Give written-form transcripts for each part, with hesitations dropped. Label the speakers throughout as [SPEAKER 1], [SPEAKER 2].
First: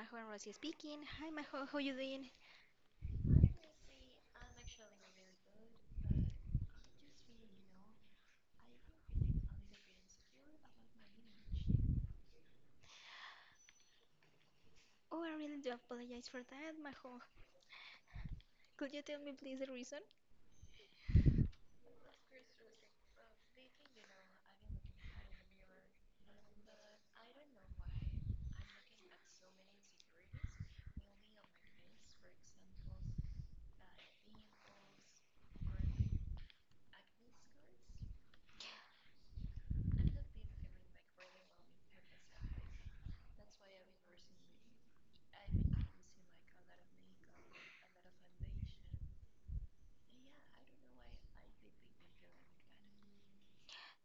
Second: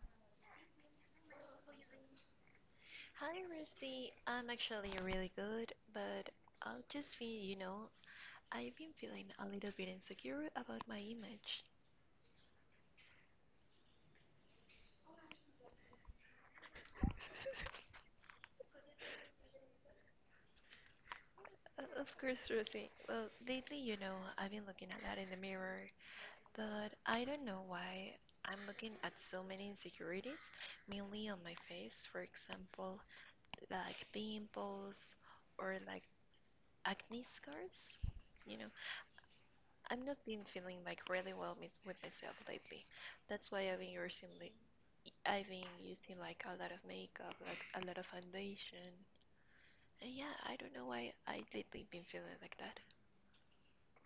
[SPEAKER 1] Majo and Rosie speaking. Hi Majo, how you doing?
[SPEAKER 2] Hi, Rosie. I'm actually really good, but I'll just be I've been feeling a little bit insecure about my image.
[SPEAKER 1] Oh, I really do apologize for that, Majo. Could you tell me please the reason?
[SPEAKER 2] Of course, Rosie. Well, lately I've been looking a lot in the mirror, but I don't know why I'm looking at so many insecurities, mainly on my face, for example, like pimples or like acne scars. You know, I've not been feeling like really well with myself lately. That's why I've been using like a lot of makeup, like a lot of foundation. And yeah, I don't know why I lately been feeling like that.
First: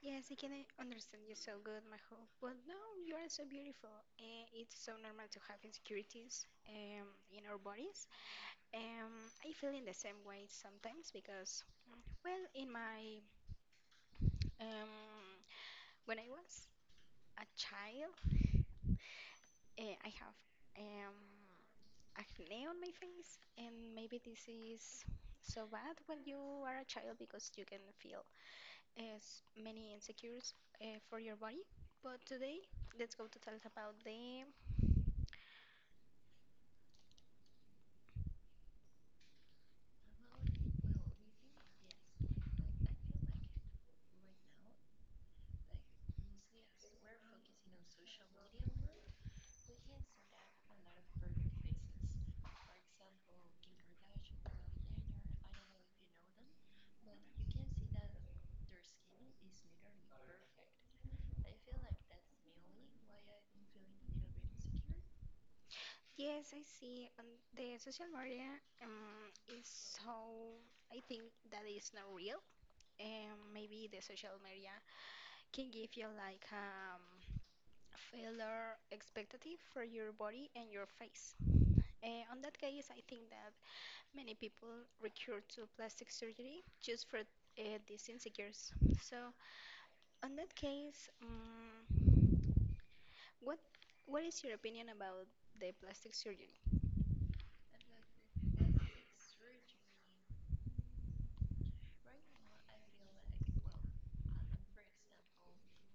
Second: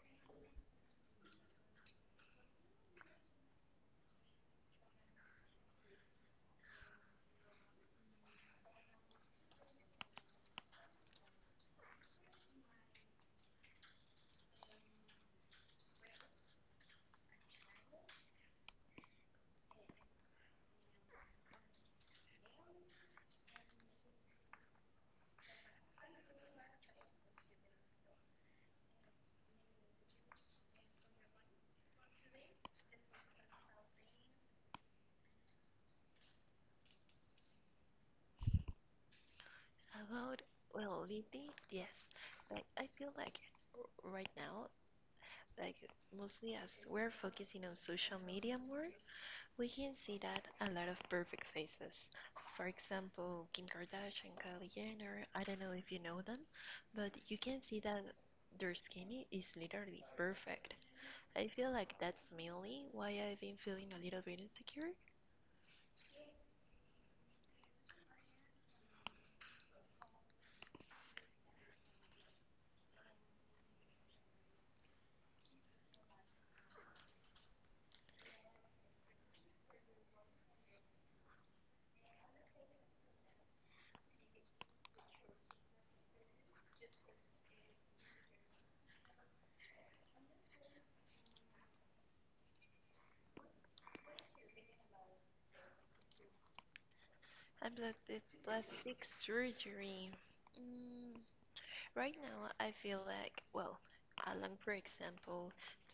[SPEAKER 1] Yes, I can understand you so good, Majo. But no, you are so beautiful. It's so normal to have insecurities in our bodies. Um, I feel in the same way sometimes because, well, in my um, when I was a child, I have um, acne on my face, and maybe this is so bad when you are a child because you can feel as many insecurities for your body. But today, let's go to talk about the
[SPEAKER 2] About, well, lately, yes. Like I feel like right now, like mostly as we're focusing on social media more, we can see that a lot of perfect faces. For example, Kim Kardashian, Kylie Jenner. I don't know if you know them, but you can see that their skin is literally perfect. I feel like that's mainly why I've been feeling a little bit insecure
[SPEAKER 1] yes, I see on the social media is so I think that is not real. And maybe the social media can give you like failure expectative for your body and your face. On that case, I think that many people recur to plastic surgery just for these insecurities. So, on that case, what what is your opinion about the plastic surgery?
[SPEAKER 2] about the plastic surgery. Mm, right now, I feel like, well, along, for example,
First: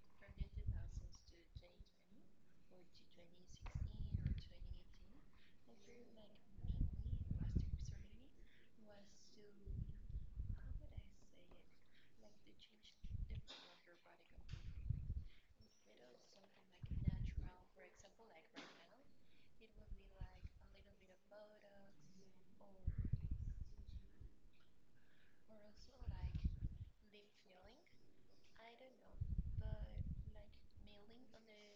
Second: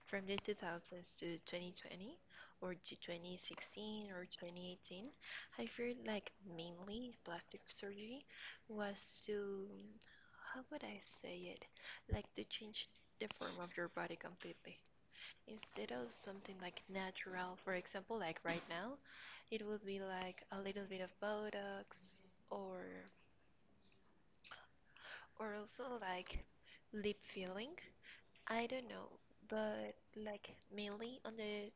[SPEAKER 2] from the 2000s to 2020, or to 2016 or 2018, I feel like mainly plastic surgery was to, how would I say it, like to change the form of your body completely. Instead of something like natural, for example, like right now, it would be like a little bit of Botox or or also like lip filling. I don't know, but like mainly on the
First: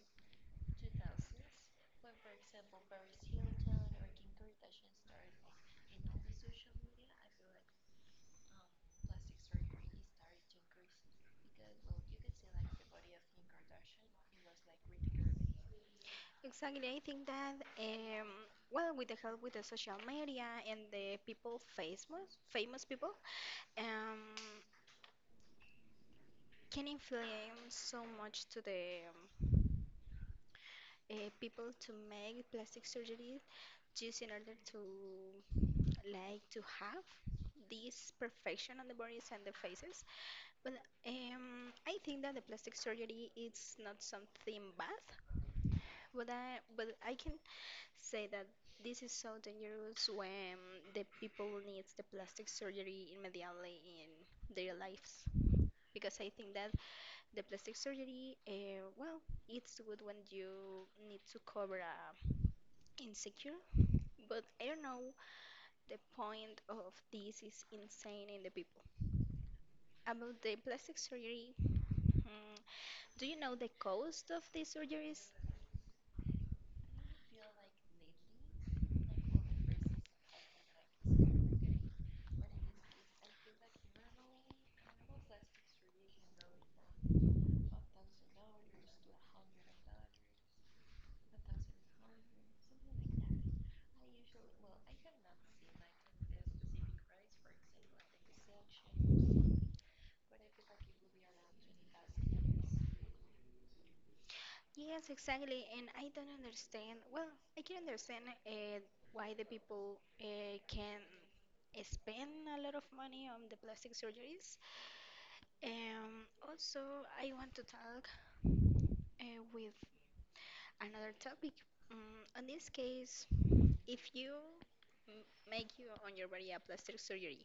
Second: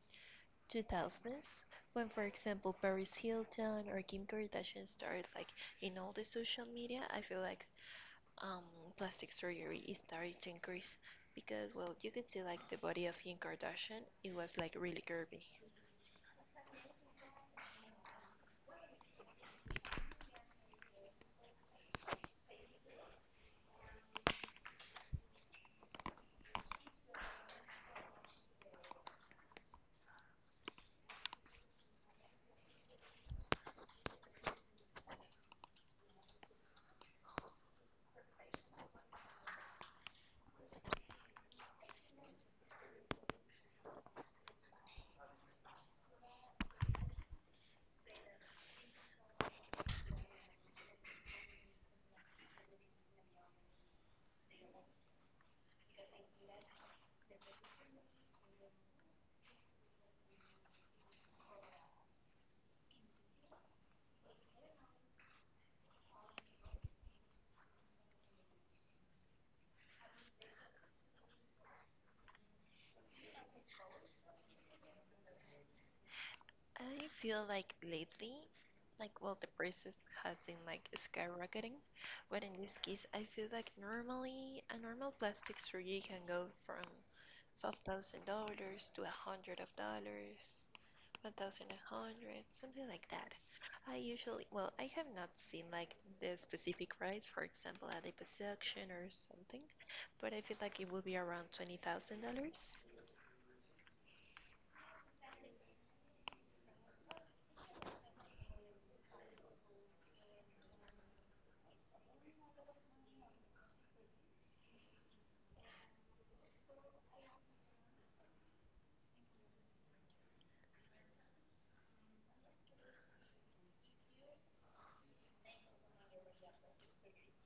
[SPEAKER 2] 2000s, when for example Paris Hilton or Kim Kardashian started like in all the social media, I feel like um, plastic surgery is starting to increase because well, you could see like the body of Kim Kardashian, it was like really curvy.
[SPEAKER 1] Exactly, I think that well, with the help with the social media and the people famous people, um, can influence so much to the people to make plastic surgery just in order to like to have this perfection on the bodies and the faces. Well, I think that the plastic surgery is not something bad, but I can say that this is so dangerous when the people needs the plastic surgery immediately in their lives. Because I think that the plastic surgery, well, it's good when you need to cover a insecure, but I don't know the point of this is insane in the people. About the plastic surgery, hmm, do you know the cost of these surgeries?
[SPEAKER 2] I feel like lately, like, well, the prices has been like skyrocketing, but in this case, I feel like normally a normal plastic surgery can go from $5,000 to a hundred of dollars, 1,000 a hundred, something like that. I usually, well, I have not seen like the specific price, for example, a liposuction or something, but I feel like it will be around $20,000.
[SPEAKER 1] Yes, exactly. And I don't understand. Well, I can understand why the people can spend a lot of money on the plastic surgeries. Also, I want to talk with another topic. In this case, if you m- make you on your body a plastic surgery,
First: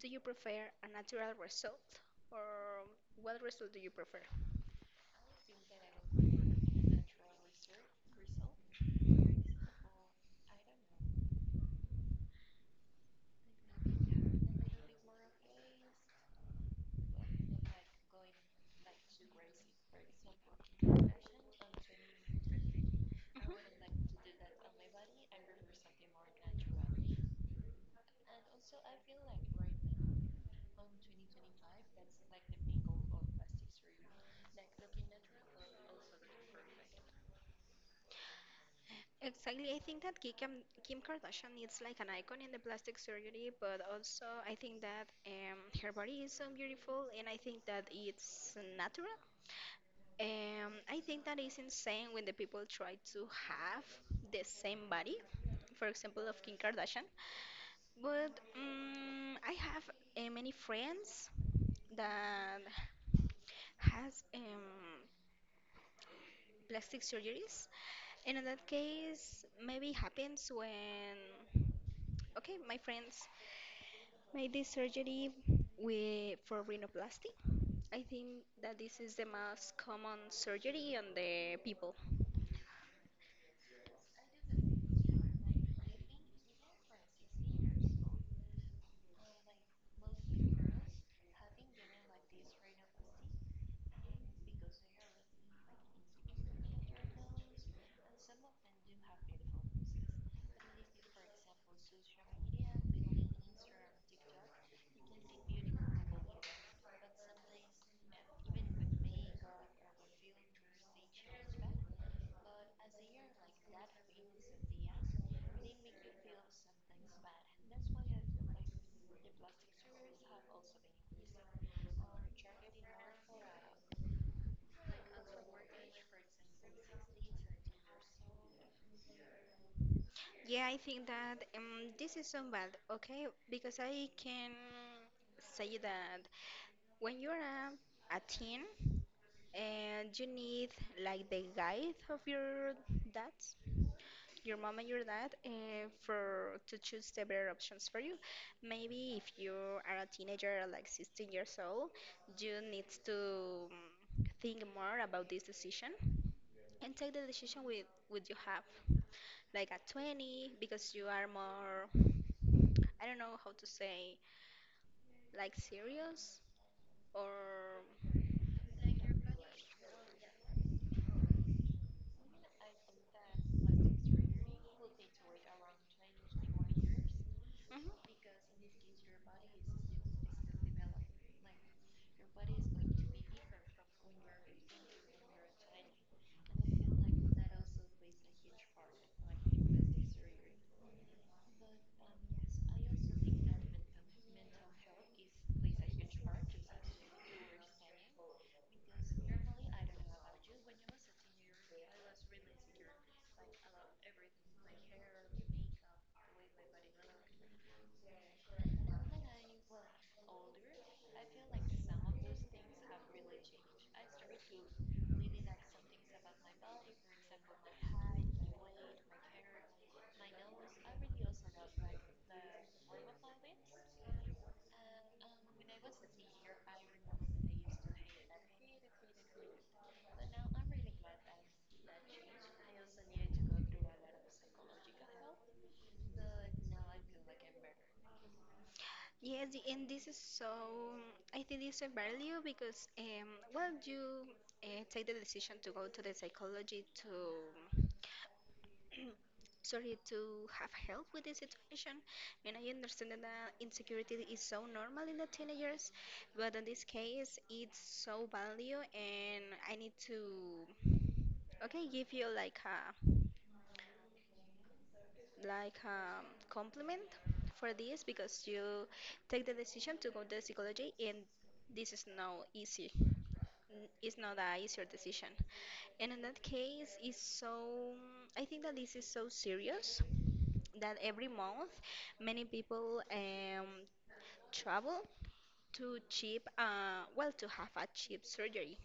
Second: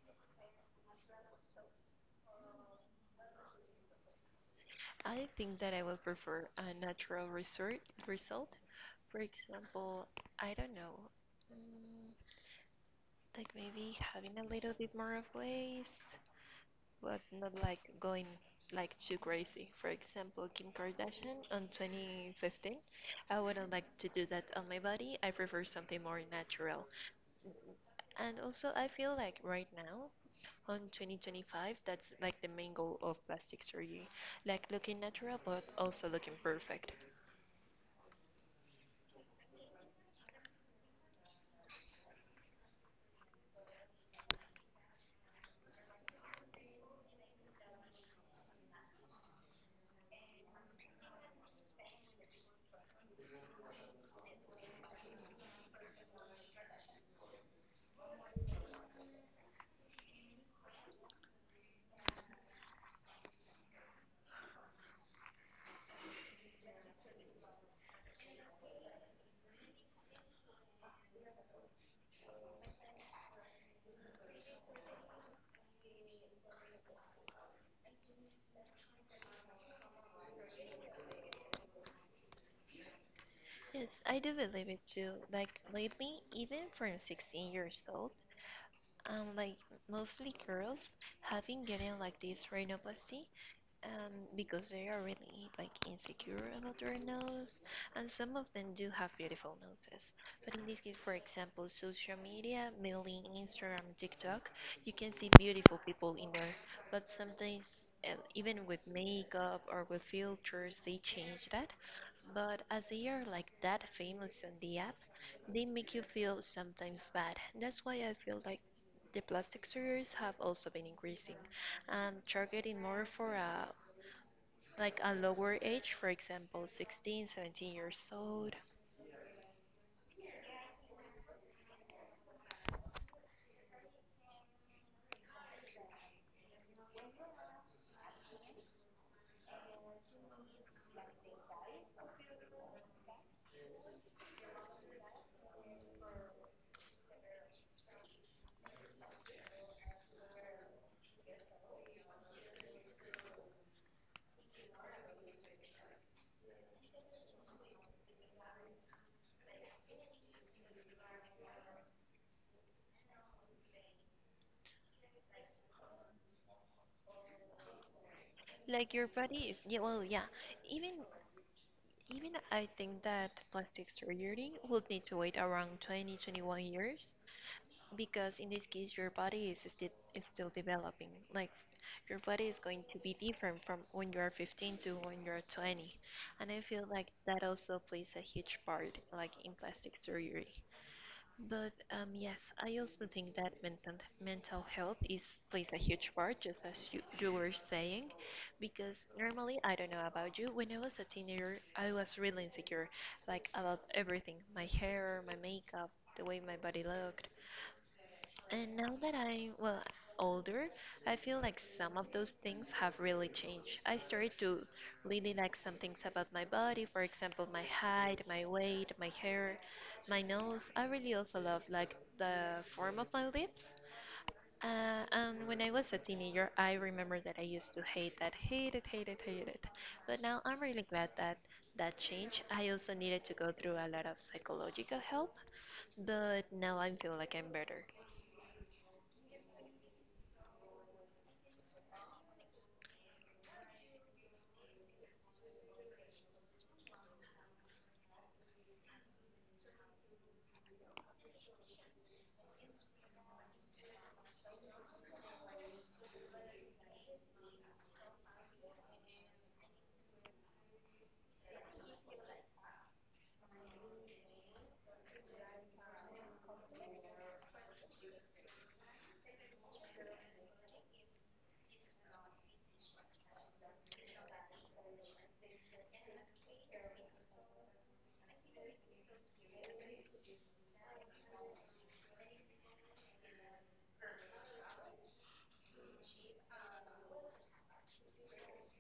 [SPEAKER 1] do you prefer a natural result or what result do you prefer?
[SPEAKER 2] I think that I will prefer a natural resort result. For example, I don't know, mm, like maybe having a little bit more of waste, but not like going like too crazy. For example, Kim Kardashian on 2015, I
[SPEAKER 1] Mhm.
[SPEAKER 2] wouldn't like to do that on my body. I prefer something more natural. And also, I feel like right now, on 2025, that's like the main goal of plastic surgery, like looking natural but also looking perfect.
[SPEAKER 1] Exactly. I think that Kim, Kim Kardashian is like an icon in the plastic surgery, but also I think that her body is so beautiful and I think that it's natural. I think that is insane when the people try to have the same body, for example, of Kim Kardashian. But I have many friends that has plastic surgeries, and in that case, maybe happens when okay, my friends made this surgery with, for rhinoplasty. I think that this is the most common surgery on the people.
[SPEAKER 2] Yes, I do believe it too. Like lately, even from 16 years old, like mostly girls have been getting like this rhinoplasty, because they are really like insecure about their nose, and some of them do have beautiful noses. But in this case, for example, social media, mainly Instagram, TikTok, you can see beautiful people in there, but sometimes. Even with makeup or with filters, they change that. But as they are like that famous on the app, they make you feel sometimes bad. That's why I feel like the plastic surgeries have also been increasing and targeting more for a like a lower age, for example, 16, 17 years old.
[SPEAKER 1] Yeah, I think that this is so bad, okay? Because I can say that when you're a teen and you need like the guide of your dads, your mom and your dad for to choose the better options for you. Maybe if you are a teenager, like 16 years old, you need to think more about this decision and take the decision with you have, like at 20, because you are more, I don't know how to say, like serious or.
[SPEAKER 2] Like your body is, yeah, well, yeah. Even even I think that plastic surgery would need to wait around 20, 21 years because in
[SPEAKER 1] Mhm.
[SPEAKER 2] this case your body is still developing. Like your body is going to be different from when you are 15 to when you are 20. And I feel like that also plays a huge part like in plastic surgery. But yes, I also think that mental health is plays a huge part, just as you were saying, because normally I don't know about you. When I was a teenager, I was really insecure, like about everything, my hair, my makeup, the way my body looked, and now that I'm, well, older, I feel like some of those things have really changed. I started to really like some things about my body, for example, my height, my weight, my hair, my nose. I really also love like the form of my lips. And when I was a teenager, I remember that I used to hate that, hate it, hate it, hate it. But now I'm really glad that that changed. I also needed to go through a lot of psychological help, but now I feel like I'm better.
[SPEAKER 1] Yes, and this is so. I think it's a value because, well, you take the decision to go to the psychology to, sorry, to have help with the situation. And I understand that insecurity is so normal in the teenagers, but in this case, it's so value, and I need to, okay, give you like a like compliment for this because you take the decision to go to psychology and this is not easy. It's not a easier decision and in that case it's so I think that this is so serious that every month many people travel to cheap well to have a cheap surgery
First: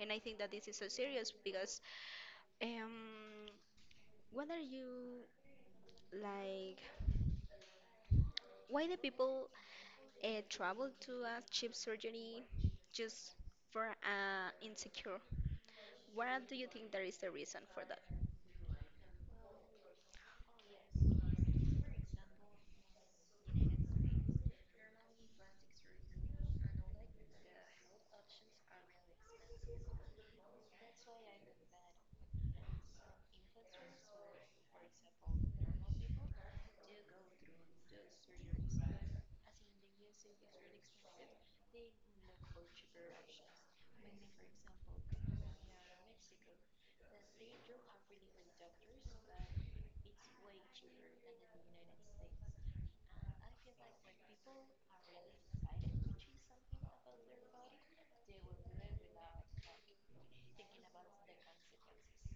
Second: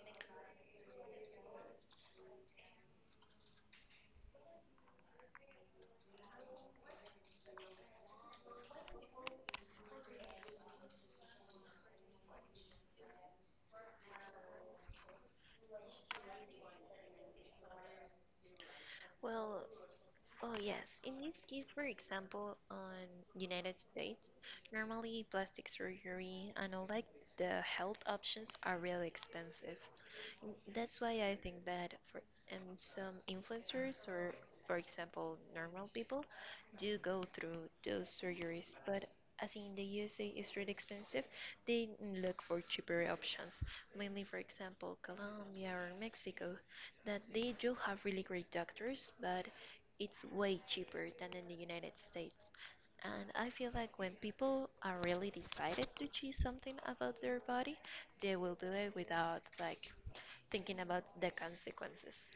[SPEAKER 1] and I think that this is so serious because um, what are you like why the people travel to a cheap surgery just for insecure. What do you think there is the reason for that?
[SPEAKER 2] Well, oh, yes. In this case, for example, on United States, normally plastic surgery and all like the health options are really expensive. That's why I think that for some influencers or, for example, normal people do go through those surgeries, but as in the USA is really expensive, they look for cheaper options, mainly, for example, Colombia or Mexico that they do have really great doctors, but it's way cheaper than in the United States. And I feel like when people are really decided to choose something about their body, they will do it without like thinking about the consequences.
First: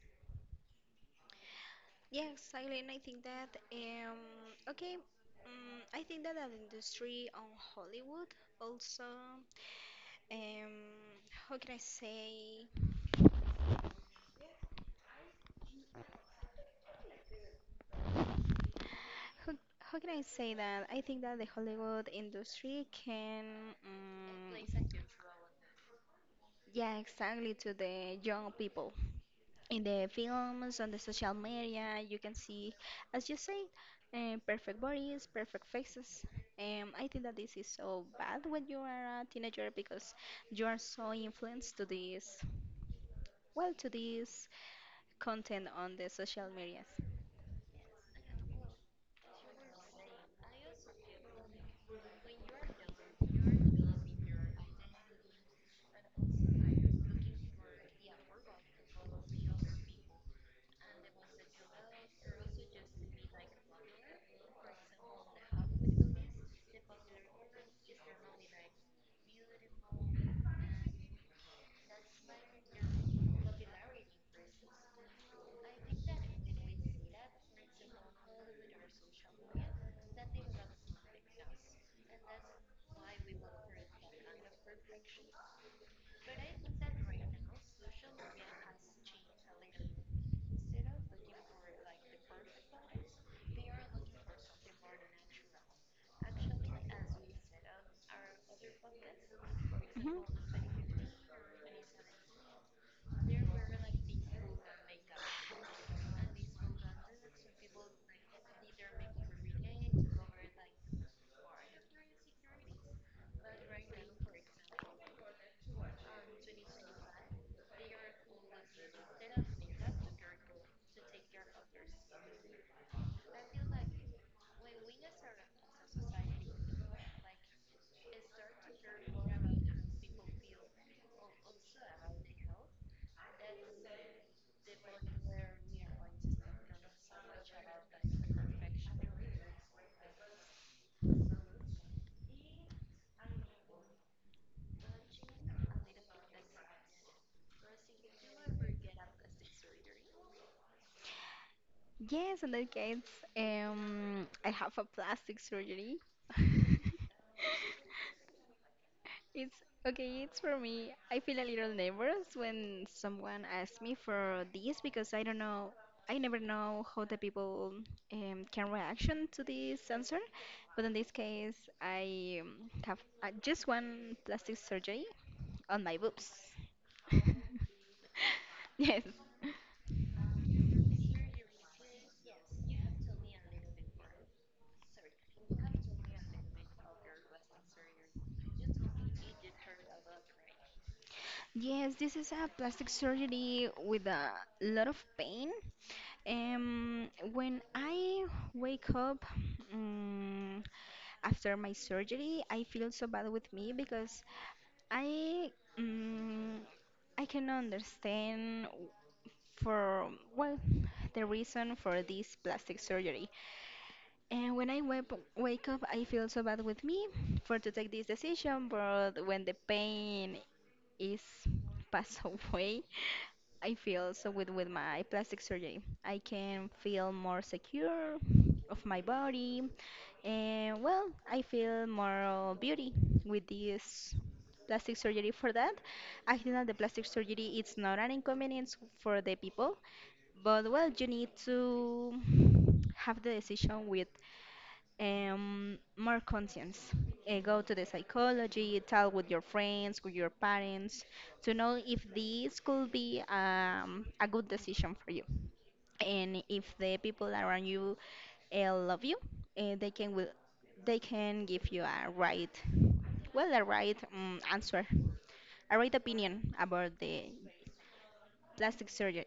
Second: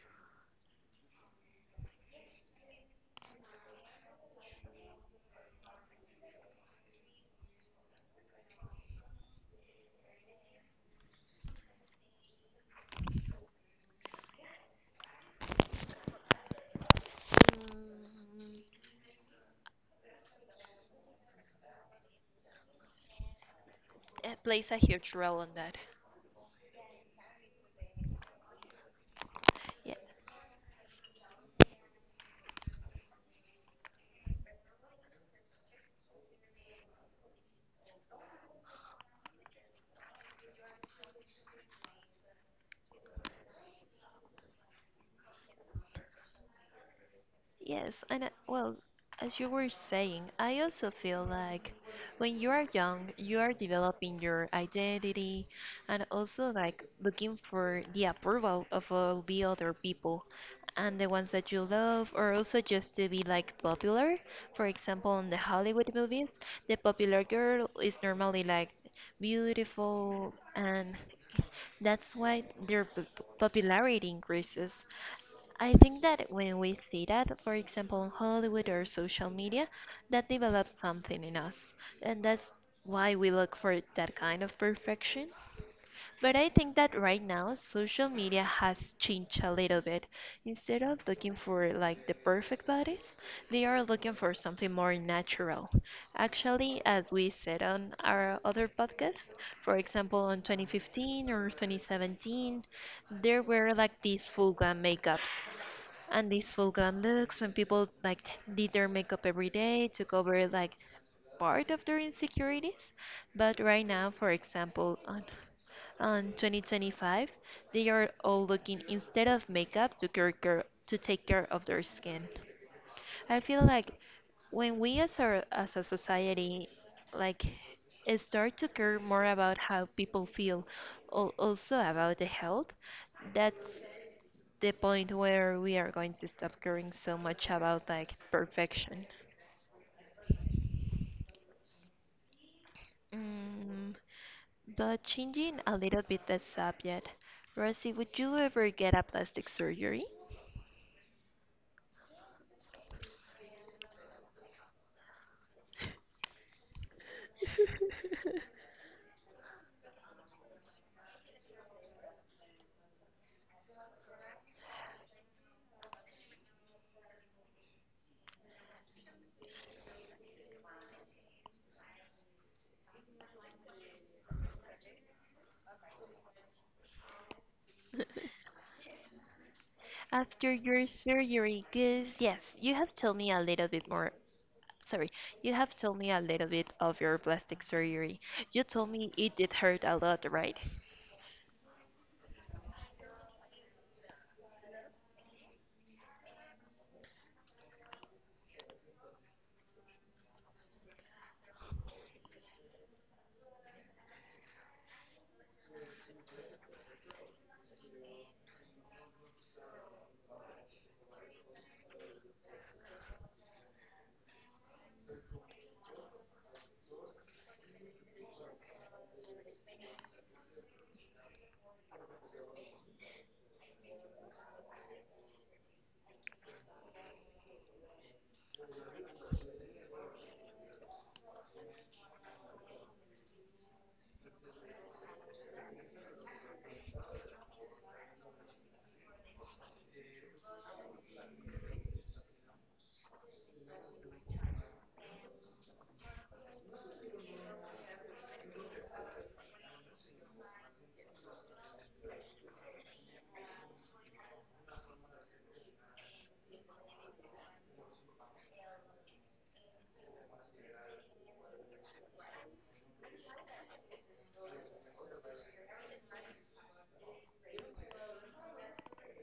[SPEAKER 1] Yes, Eileen, I think that okay, I think that the industry on Hollywood also um how can I say
[SPEAKER 2] Mm,
[SPEAKER 1] how, how can I say that? I think that the Hollywood industry can
[SPEAKER 2] it
[SPEAKER 1] um,
[SPEAKER 2] plays a huge role in that.
[SPEAKER 1] yeah exactly to the young people in
[SPEAKER 2] Yeah,
[SPEAKER 1] the films, on the social media, you can see, as you say, perfect bodies, perfect faces. I think that this is so bad when you are a teenager because you are so influenced to this, well, to this content on the social medias.
[SPEAKER 2] yes, and I, well, as you were saying, I also feel like when you are young, you are developing your identity and also like looking for the approval of all the other people and the ones that you love, or also just to be like popular. For example, in the Hollywood movies, the popular girl is normally like beautiful and that's why their popularity increases. I think that when we see that, for example, on Hollywood or social media, that develops something in us. And that's why we look for that kind of perfection. But I think that right now social media has changed a little bit. Instead of looking for like the perfect bodies, they are looking for something more natural. Actually, as we said on our other podcast, for
[SPEAKER 1] Mhm.
[SPEAKER 2] example, on 2015 or 2017, there were like these full glam makeups and these full glam looks when people like did their makeup every day, took over like part of their insecurities. But right now, for example, on 2025, they are all looking instead of makeup to take care of their skin. I feel like when we as a society like start to care more about how people feel, also about the health, that's the point where we are going to stop caring so much about like perfection. Mm, But changing a little bit the subject, Rosie, would you ever get a plastic surgery?
[SPEAKER 1] Yes, in that case, I have a plastic surgery. It's okay, it's for me. I feel a little nervous when someone asks me for this because I don't know, I never know how the people can reaction to this answer. But in this case, I have just one plastic surgery on my boobs. Yes.
[SPEAKER 2] After your surgery, because yes, you have told me a little bit more. Sorry, you have told me a little bit of your plastic surgery. You told me it did hurt a lot, right?
[SPEAKER 1] Yes, this is a plastic surgery with a lot of pain. When I wake up, after my surgery I feel so bad with me because I mm, I can understand for well the reason for this plastic surgery and when I wake up I feel so bad with me for to take this decision but when the pain is passed away I feel so with my plastic surgery. I can feel more secure of my body. And well, I feel more beauty with this plastic surgery for that. I think that the plastic surgery it's not an inconvenience for the people, but well, you need to have the decision with more conscience. Go to the psychology, talk with your friends, with your parents, to know if this could be a good decision for you and if the people around you love you, they can will they can give you a right, well, a right answer, a right opinion about the plastic surgery.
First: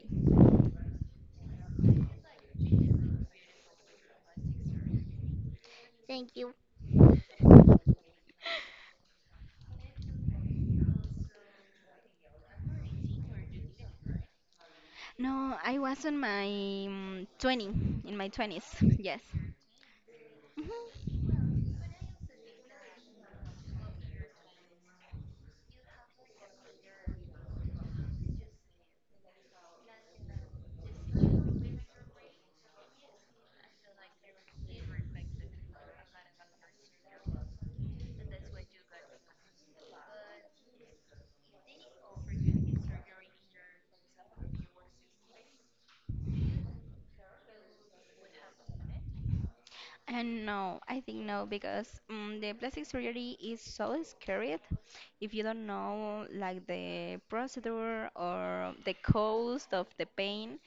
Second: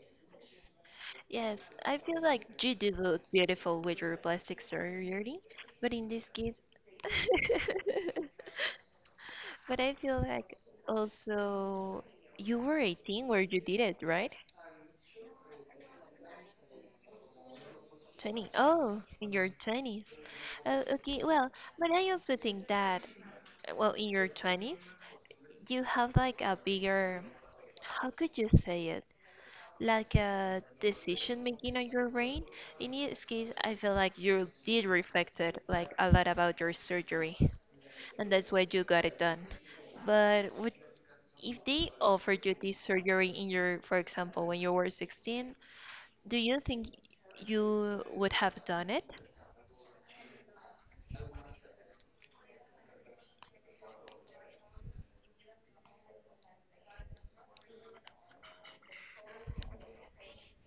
[SPEAKER 2] Yes, I feel like you did look beautiful with your plastic surgery, but in this
[SPEAKER 1] Thank you.
[SPEAKER 2] case, but I feel like also you were 18 where you did it, right?
[SPEAKER 1] No, I was in my 20, in my
[SPEAKER 2] 20.
[SPEAKER 1] 20s,
[SPEAKER 2] Oh,
[SPEAKER 1] yes.
[SPEAKER 2] in your 20s. Okay,
[SPEAKER 1] Mhm.
[SPEAKER 2] well, but I also think that, well, in your 20s, you have like a bigger, how could you say it? Like a decision making on your brain. In this case, I feel like you did reflected like a lot about your surgery, and that's why you got it done. But with If they offered you this surgery in your, for example, when you were 16, do you think you would have done it?
[SPEAKER 1] And no, I think no, because the plastic surgery is so scary. If you don't know like the procedure or the cost of the pain,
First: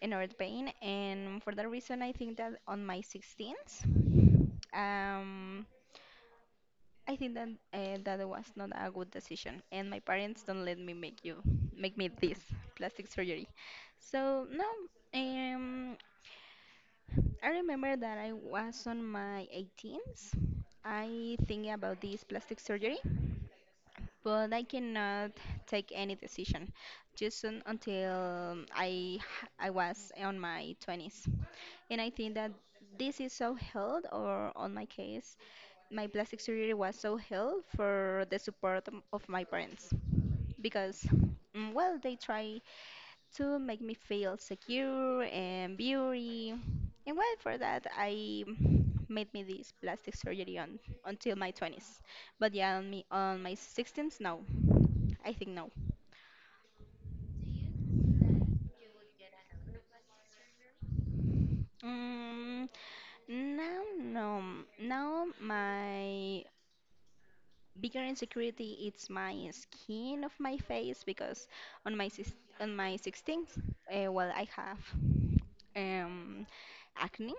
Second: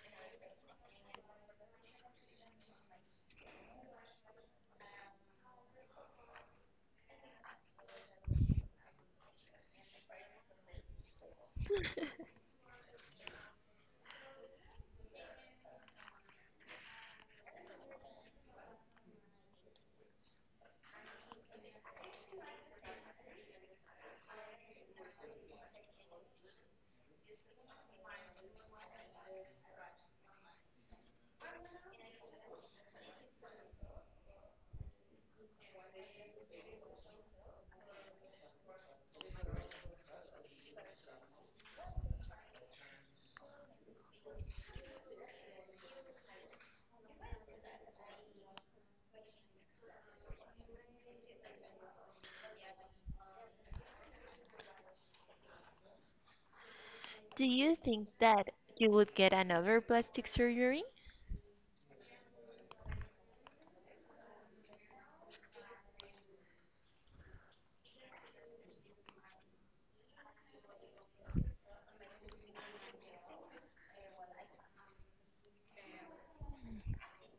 [SPEAKER 1] in North Spain, and for that reason, I think that on my 16th, um, I think that that was not a good decision, and my parents don't let me make you make me this plastic surgery. So no, um, I remember that I was on my 18th. I think about this plastic surgery, but I cannot take any decision just un until I was on my 20s. And I think that this is so held, or on my case, my plastic surgery was so held for the support of my parents because, well, they try to make me feel secure and beauty. And well, for that, I made me this plastic surgery on until my 20s. But yeah, on my sixteens no, I think no.
[SPEAKER 2] Do you think that you would get another plastic surgery?
[SPEAKER 1] Mm, Now, no, now my bigger insecurity it's my skin of my face because on my sis- on my 16th well I have um acne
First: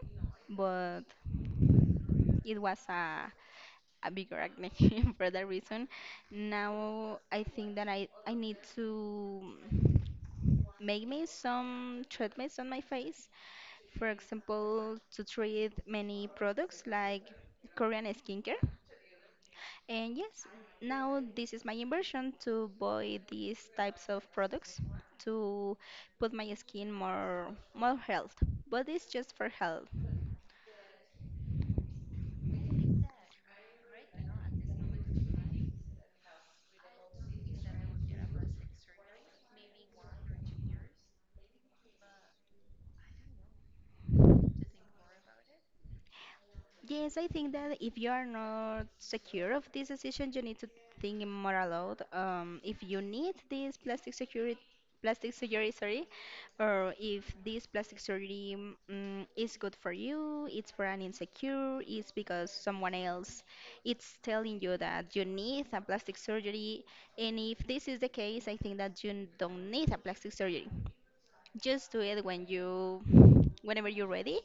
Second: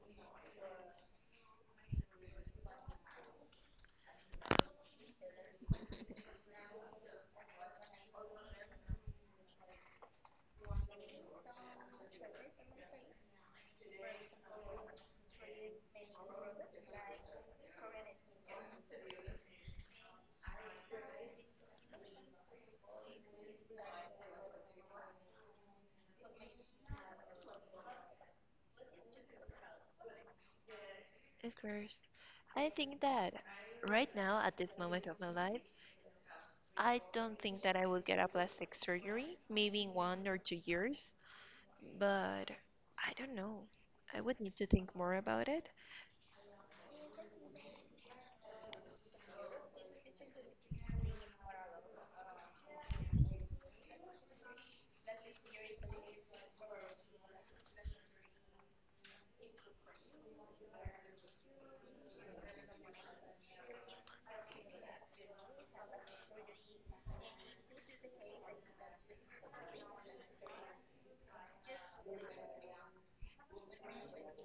[SPEAKER 1] but it was a bigger acne for that reason now I think that I need to make me some treatments on my face, for example to treat many products like Korean skincare. And yes, now this is my inversion to buy these types of products to put my skin more health. But it's just for health.
[SPEAKER 2] Of course. I think that right now, at this moment of my life, I don't think that I would get a plastic surgery, maybe in 1 or 2 years, but I don't know. I would need to think more about it.
[SPEAKER 1] Yes, I think that if you are not secure of this decision, you need to think more aloud. If you need this plastic security, plastic surgery, sorry, or if this plastic surgery is good for you, it's for an insecure, it's because someone else, it's telling you that you need a plastic surgery. And if this is the case, I think that you don't need a plastic surgery. Just do it when you, whenever you're ready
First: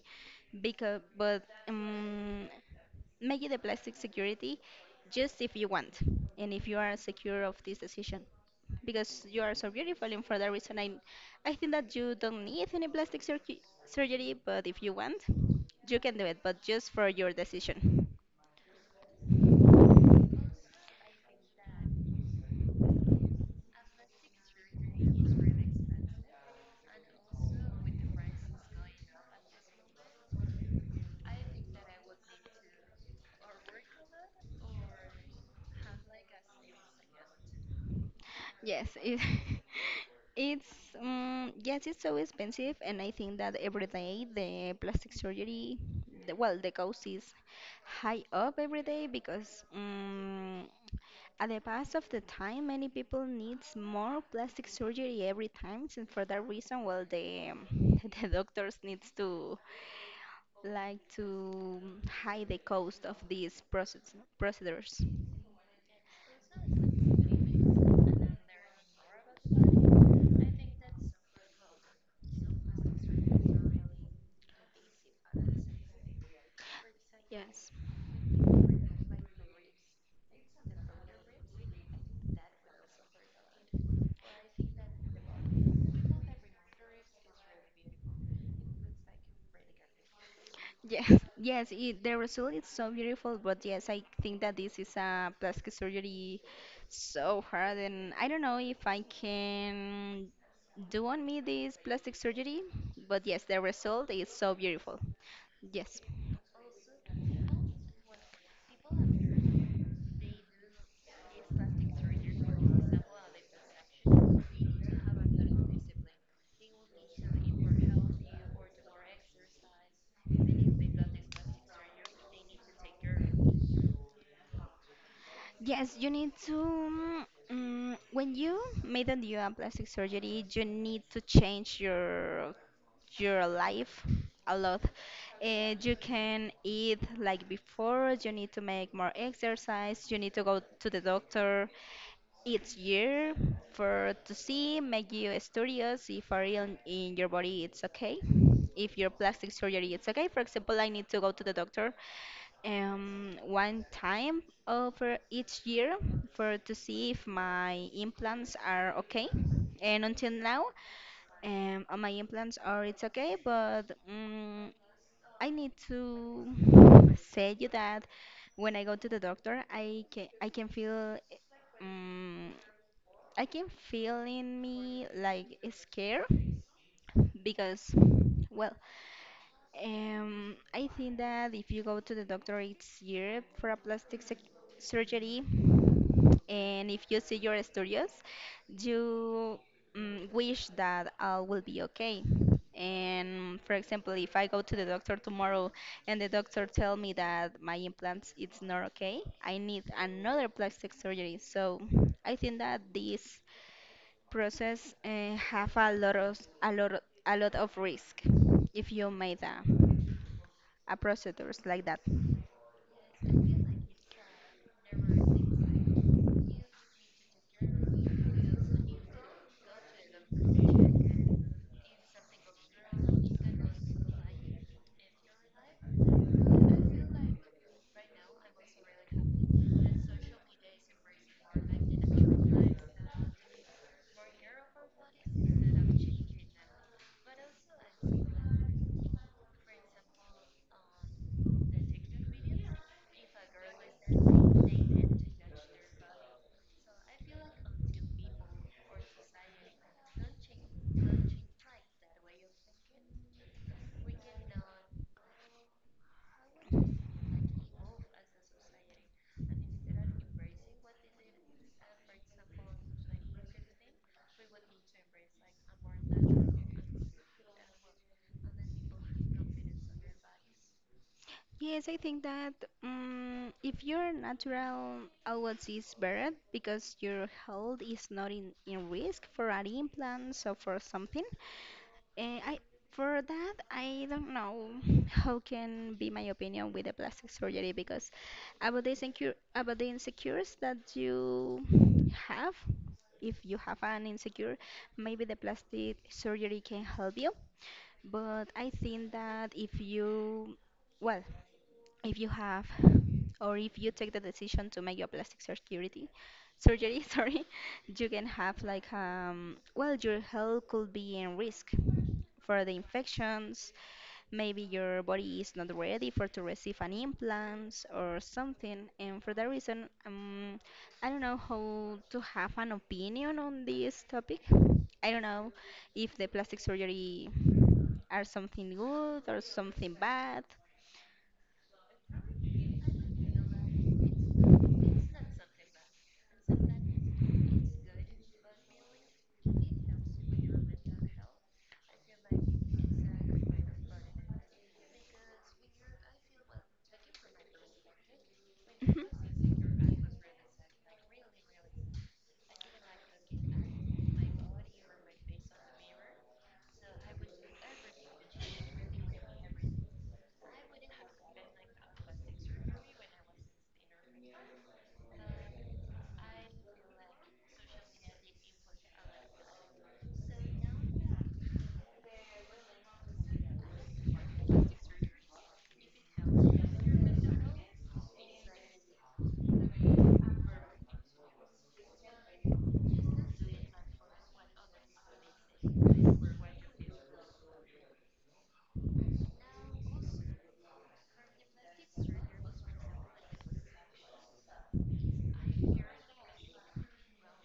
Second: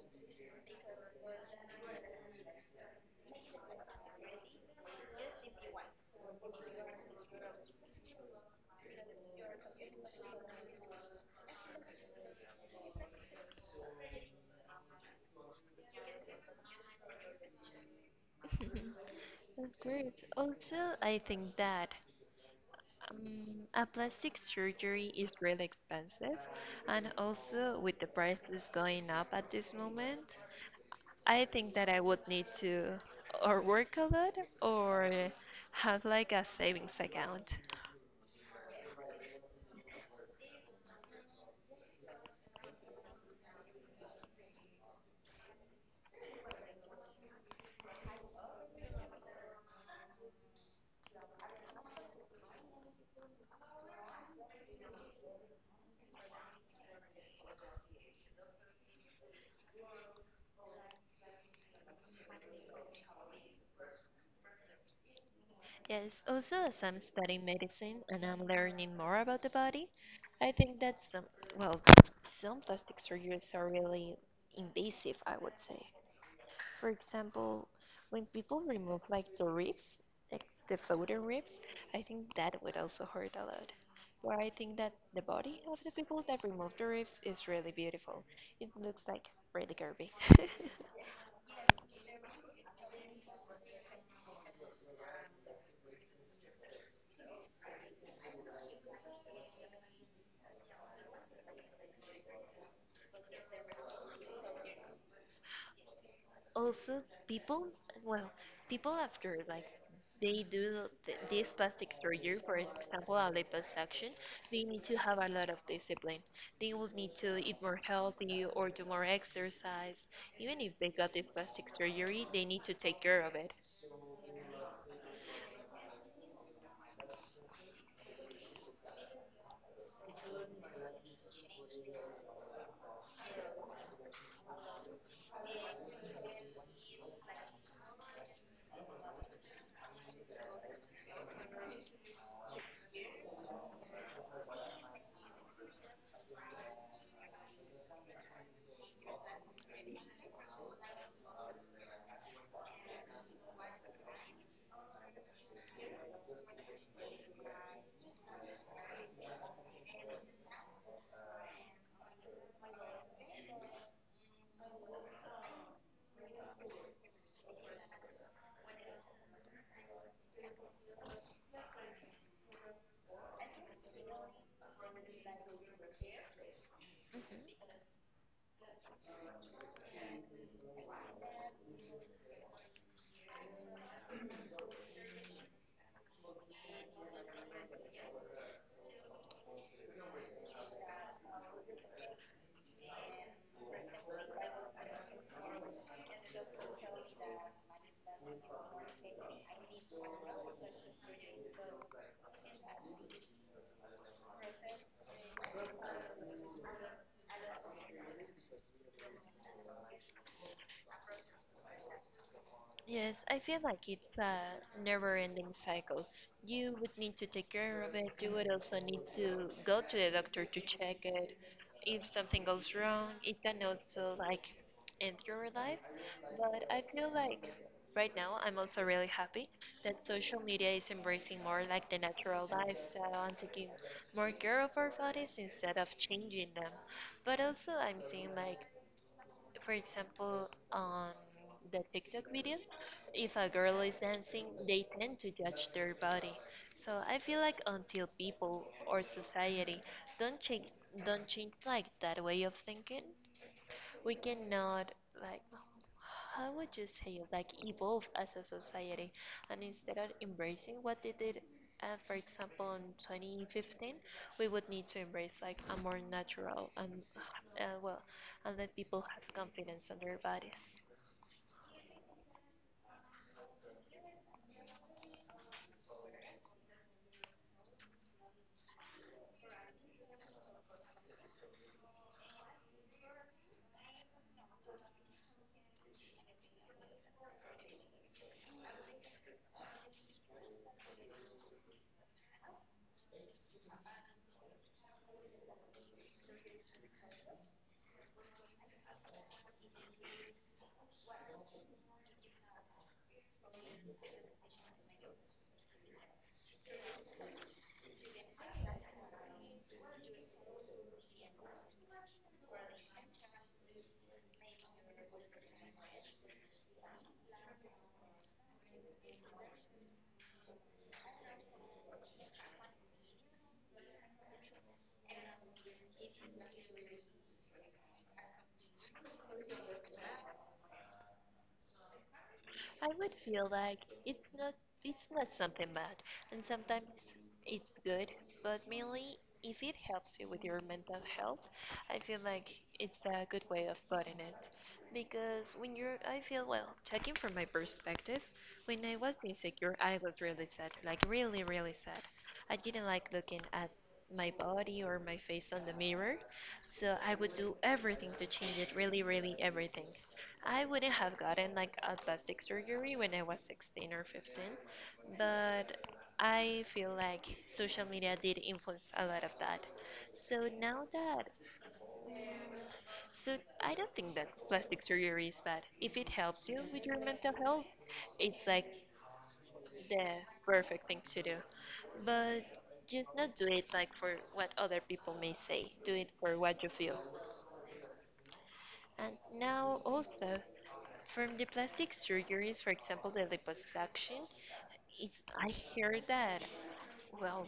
[SPEAKER 1] because but make it a plastic security just if you want and if you are secure of this decision because you are so beautiful and for that reason I think that you don't need any plastic surgery surgery but if you want you can do it but just for your decision.
[SPEAKER 2] Great. Also, I think that A plastic surgery is really expensive, and also with the prices going up at this moment, I think that I would need to or work a lot or have like a savings account.
[SPEAKER 1] Yes it, it's yes it's so expensive and I think that every day the plastic surgery the, well the cost is high up every day because at the pass of the time, many people needs more plastic surgery every time, and for that reason, well, the the doctors needs to like to hide the cost of these process, procedures.
[SPEAKER 2] Yes, also as I'm studying medicine and I'm learning more about the body, I think that some, well, some plastic surgeries are really invasive, I would say. For example,
[SPEAKER 1] Yes.
[SPEAKER 2] when people remove like the ribs, like the floating ribs, I think that would also hurt a lot. Where I think that the body of the people that remove the ribs is really beautiful. It looks like really curvy.
[SPEAKER 1] Yes, yes, it, the result is so beautiful, but yes, I think that this is a plastic surgery so hard, and I don't know if I can do on me this plastic surgery, but yes, the result is so beautiful. Yes.
[SPEAKER 2] Also, people, well, people after like they do this plastic surgery, for example a liposuction, they need to have a lot of discipline. They will need to eat more healthy or do more exercise. Even if they got this plastic surgery, they need to take care of it.
[SPEAKER 1] Yes, you need to. When you made a new and plastic surgery, you need to change your life a lot. You can eat like before. You need to make more exercise. You need to go to the doctor each year for to see make you studios if a real in your body it's okay, if your plastic surgery it's okay. For example, I need to go to the doctor one time over each year for to see if my implants are okay. And until now, all my implants are it's okay, but I need to say you that when I go to the doctor I can feel mm, I can feel in me like scared, because, well, I think that if you go to the doctor each year for a surgery, and if you see your studios, you wish that all will be okay. And for example, if I go to the doctor tomorrow and the doctor tell me that my implants it's not okay, I need another plastic surgery. So I think that this process have a lot of a lot of risk if you made a procedures like that.
[SPEAKER 2] Yes, I feel like it's a never-ending cycle. You would need to take care of it. You would also need to go to the doctor to check it. If something goes wrong, it can also like end your life. But I feel like right now I'm also really happy that social media is embracing more like the natural lifestyle and taking more care of our bodies instead of changing them. But also I'm seeing like, for example, on the TikTok videos, if a girl is dancing, they tend to judge their body. So I feel like until people or society don't change, don't change like that way of thinking, we cannot, like, how would you say it, like, evolve as a society. And instead of embracing what they did, for example, in 2015, we would need to embrace, like, a more natural, and uh, well, and let people have confidence on their bodies.
[SPEAKER 1] Yes, I think that if you're natural, always is better because your health is not in, in risk for an implant or for something. Eh, I for that I don't know how can be my opinion with the plastic surgery because about the insecure about the insecures that you have, if you have an insecure, maybe the plastic surgery can help you. But I think that if you well if you have or if you take the decision to make your plastic surgery surgery sorry, you can have like well your health could be in risk for the infections. Maybe your body is not ready for to receive an implant or something, and for that reason I don't know how to have an opinion on this topic. I don't know if the plastic surgery are something good or something bad.
[SPEAKER 2] I would feel like it's not, it's not something bad, and sometimes it's good, but mainly if it helps you with your mental health, I feel like it's a
[SPEAKER 1] Mhm.
[SPEAKER 2] good way of putting it. Because when you're, I feel, well, checking from my perspective, when I was insecure, I was really sad, like really, really sad. I didn't like looking at my body or my face on the mirror, so I would do everything to change it, really, really everything. I wouldn't have gotten like a plastic surgery when I was 16 or 15, but I feel like social media did influence a lot of that. So now that, so I don't think that plastic surgery is bad. If it helps you with your mental health, it's like the perfect thing to do. But just not do it like for what other people may say, do it for what you feel. And now also from the plastic surgeries, for example, the liposuction, it's, I hear that, well,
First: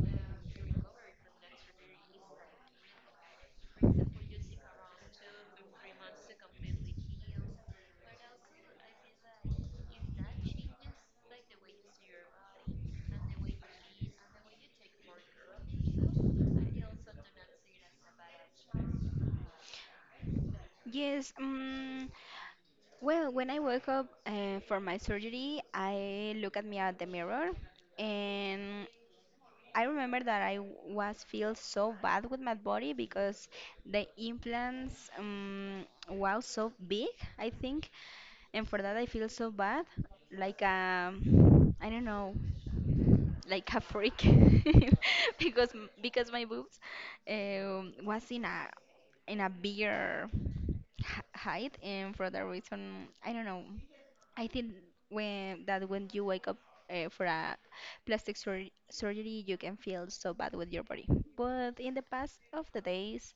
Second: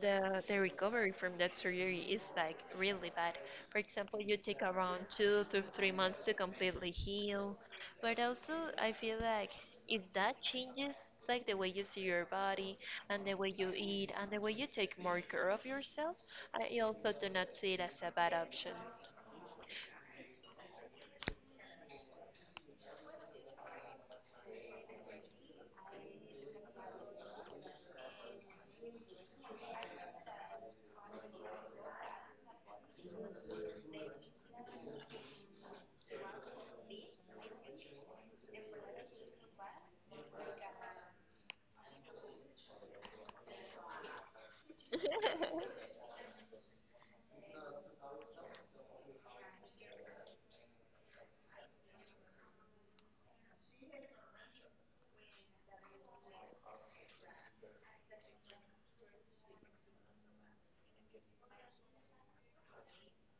[SPEAKER 2] the recovery from that surgery is like really bad. For example, you take around 2 to 3 months to completely heal. But also I feel like if that changes like the way you see your body and the way you eat and the way you take more care of yourself, I also do not see it as a bad option.
[SPEAKER 1] Yes, well, when I woke up for my surgery, I look at me at the mirror, and I remember that I was feel so bad with my body because the implants was so big, I think, and for that I feel so bad, like I don't know, like a freak, because my boobs was in a bigger h- height, and for that reason I don't know, I think when you wake up for a plastic sur surgery, you can feel so bad with your body. But in the past of the days,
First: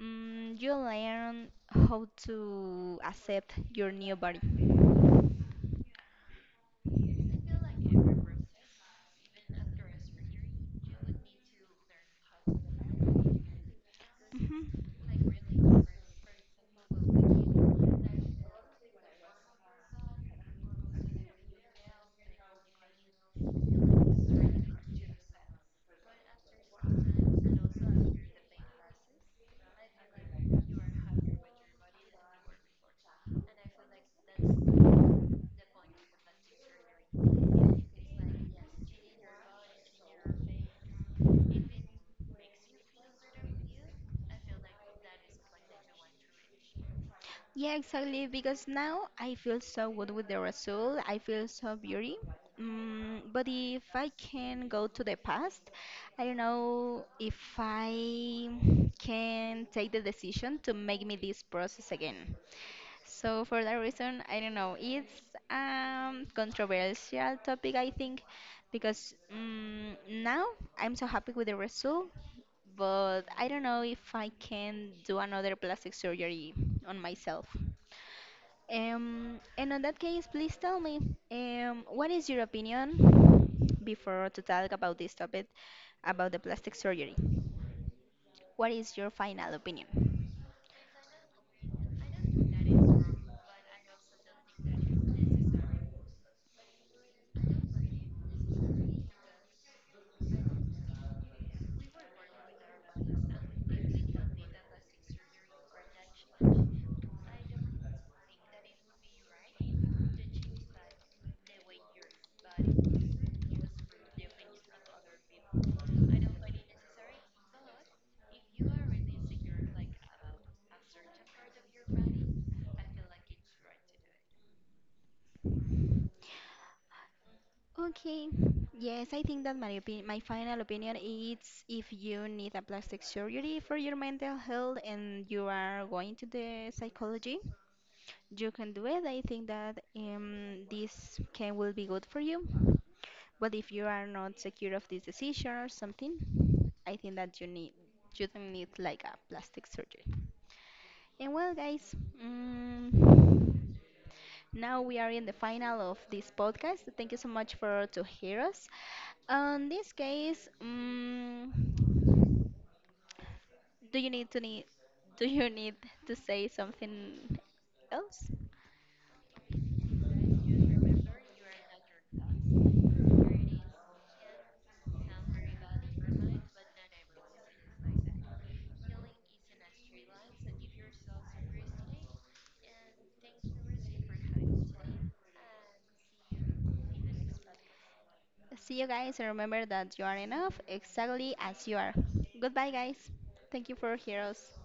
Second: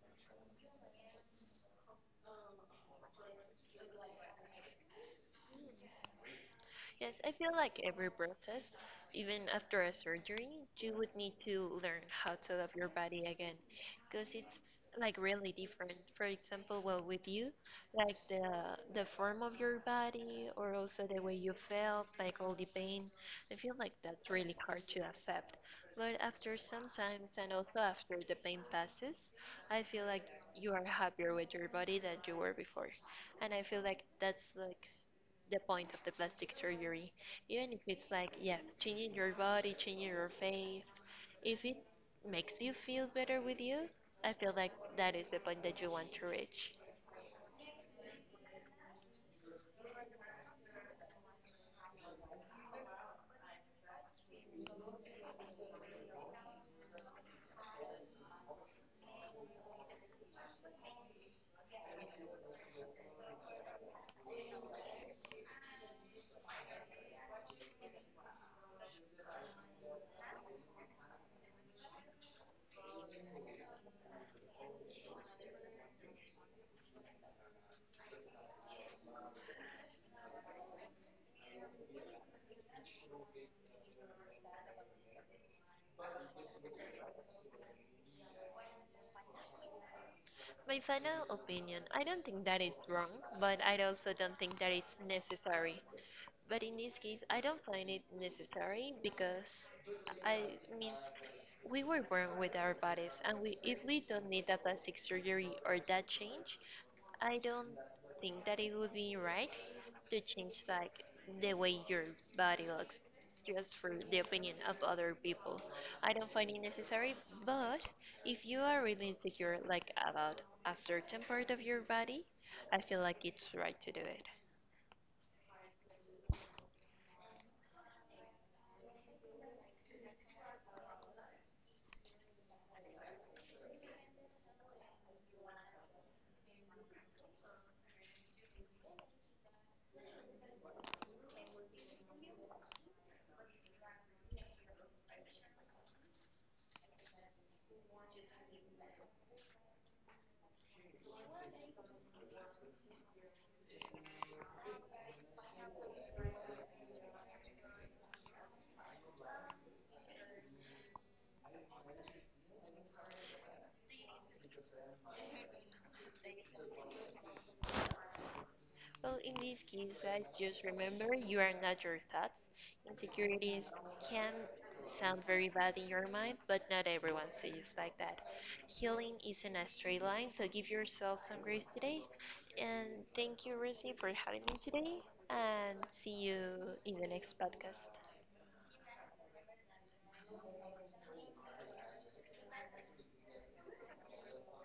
[SPEAKER 1] you learn how to accept your new body.
[SPEAKER 2] Yes, I feel like every process, even after a surgery, you would need to learn how to love your body again because it's
[SPEAKER 1] Mhm.
[SPEAKER 2] like really different. For example, well, with you, like the form of your body or also the way you felt, like all the pain, I feel like that's really hard to accept. But after some time and also after the pain passes, I feel like you are happier with your body than you were before. And I feel like that's the point of the plastic surgery. Even if it's like, yes, changing your body, changing your face, if it makes you feel better with you, I feel like that is the point that you want to reach.
[SPEAKER 1] Yeah, exactly. Because now I feel so good with the result. I feel so beauty. But if I can go to the past, I don't know if I can take the decision to make me this process again. So for that reason, I don't know. It's controversial topic, I think, because now I'm so happy with the result, but I don't know if I can do another plastic surgery on myself. And on that case, please tell me, what is your opinion before to talk about this topic, about the plastic surgery? What is your final opinion?
[SPEAKER 2] My final opinion, I don't think that it's wrong, but I also don't think that it's necessary. But in this case, I don't find it necessary because I mean, we were born with our bodies, and we, if we don't need that plastic surgery or that change, I don't think that it would be right to change like the way your body looks just for the opinion of other people. I don't find it necessary, but if you are really insecure like about a certain part of your body, I feel like it's right to do it.
[SPEAKER 1] Okay. Yes, I think that my opinion, my final opinion is if you need a plastic surgery for your mental health and you are going to the psychology, you can do it. I think that this can will be good for you. But if you are not secure of this decision or something, I think that you don't need like a plastic surgery. And well, guys, mm now we are in the final of this podcast. Thank you so much for to hear us. In this case, do you need to need do you need to say something else?
[SPEAKER 2] Well, in this case, guys, just remember you are not your thoughts. Securities can sound very bad in your mind, but not everyone sees like that. Healing isn't a straight line, so give yourself some grace today. And thank you, Rosie, for having me today. And see you in the next podcast.
[SPEAKER 1] See you guys and remember that you are enough exactly as you are. Goodbye guys. Thank you for hearing us.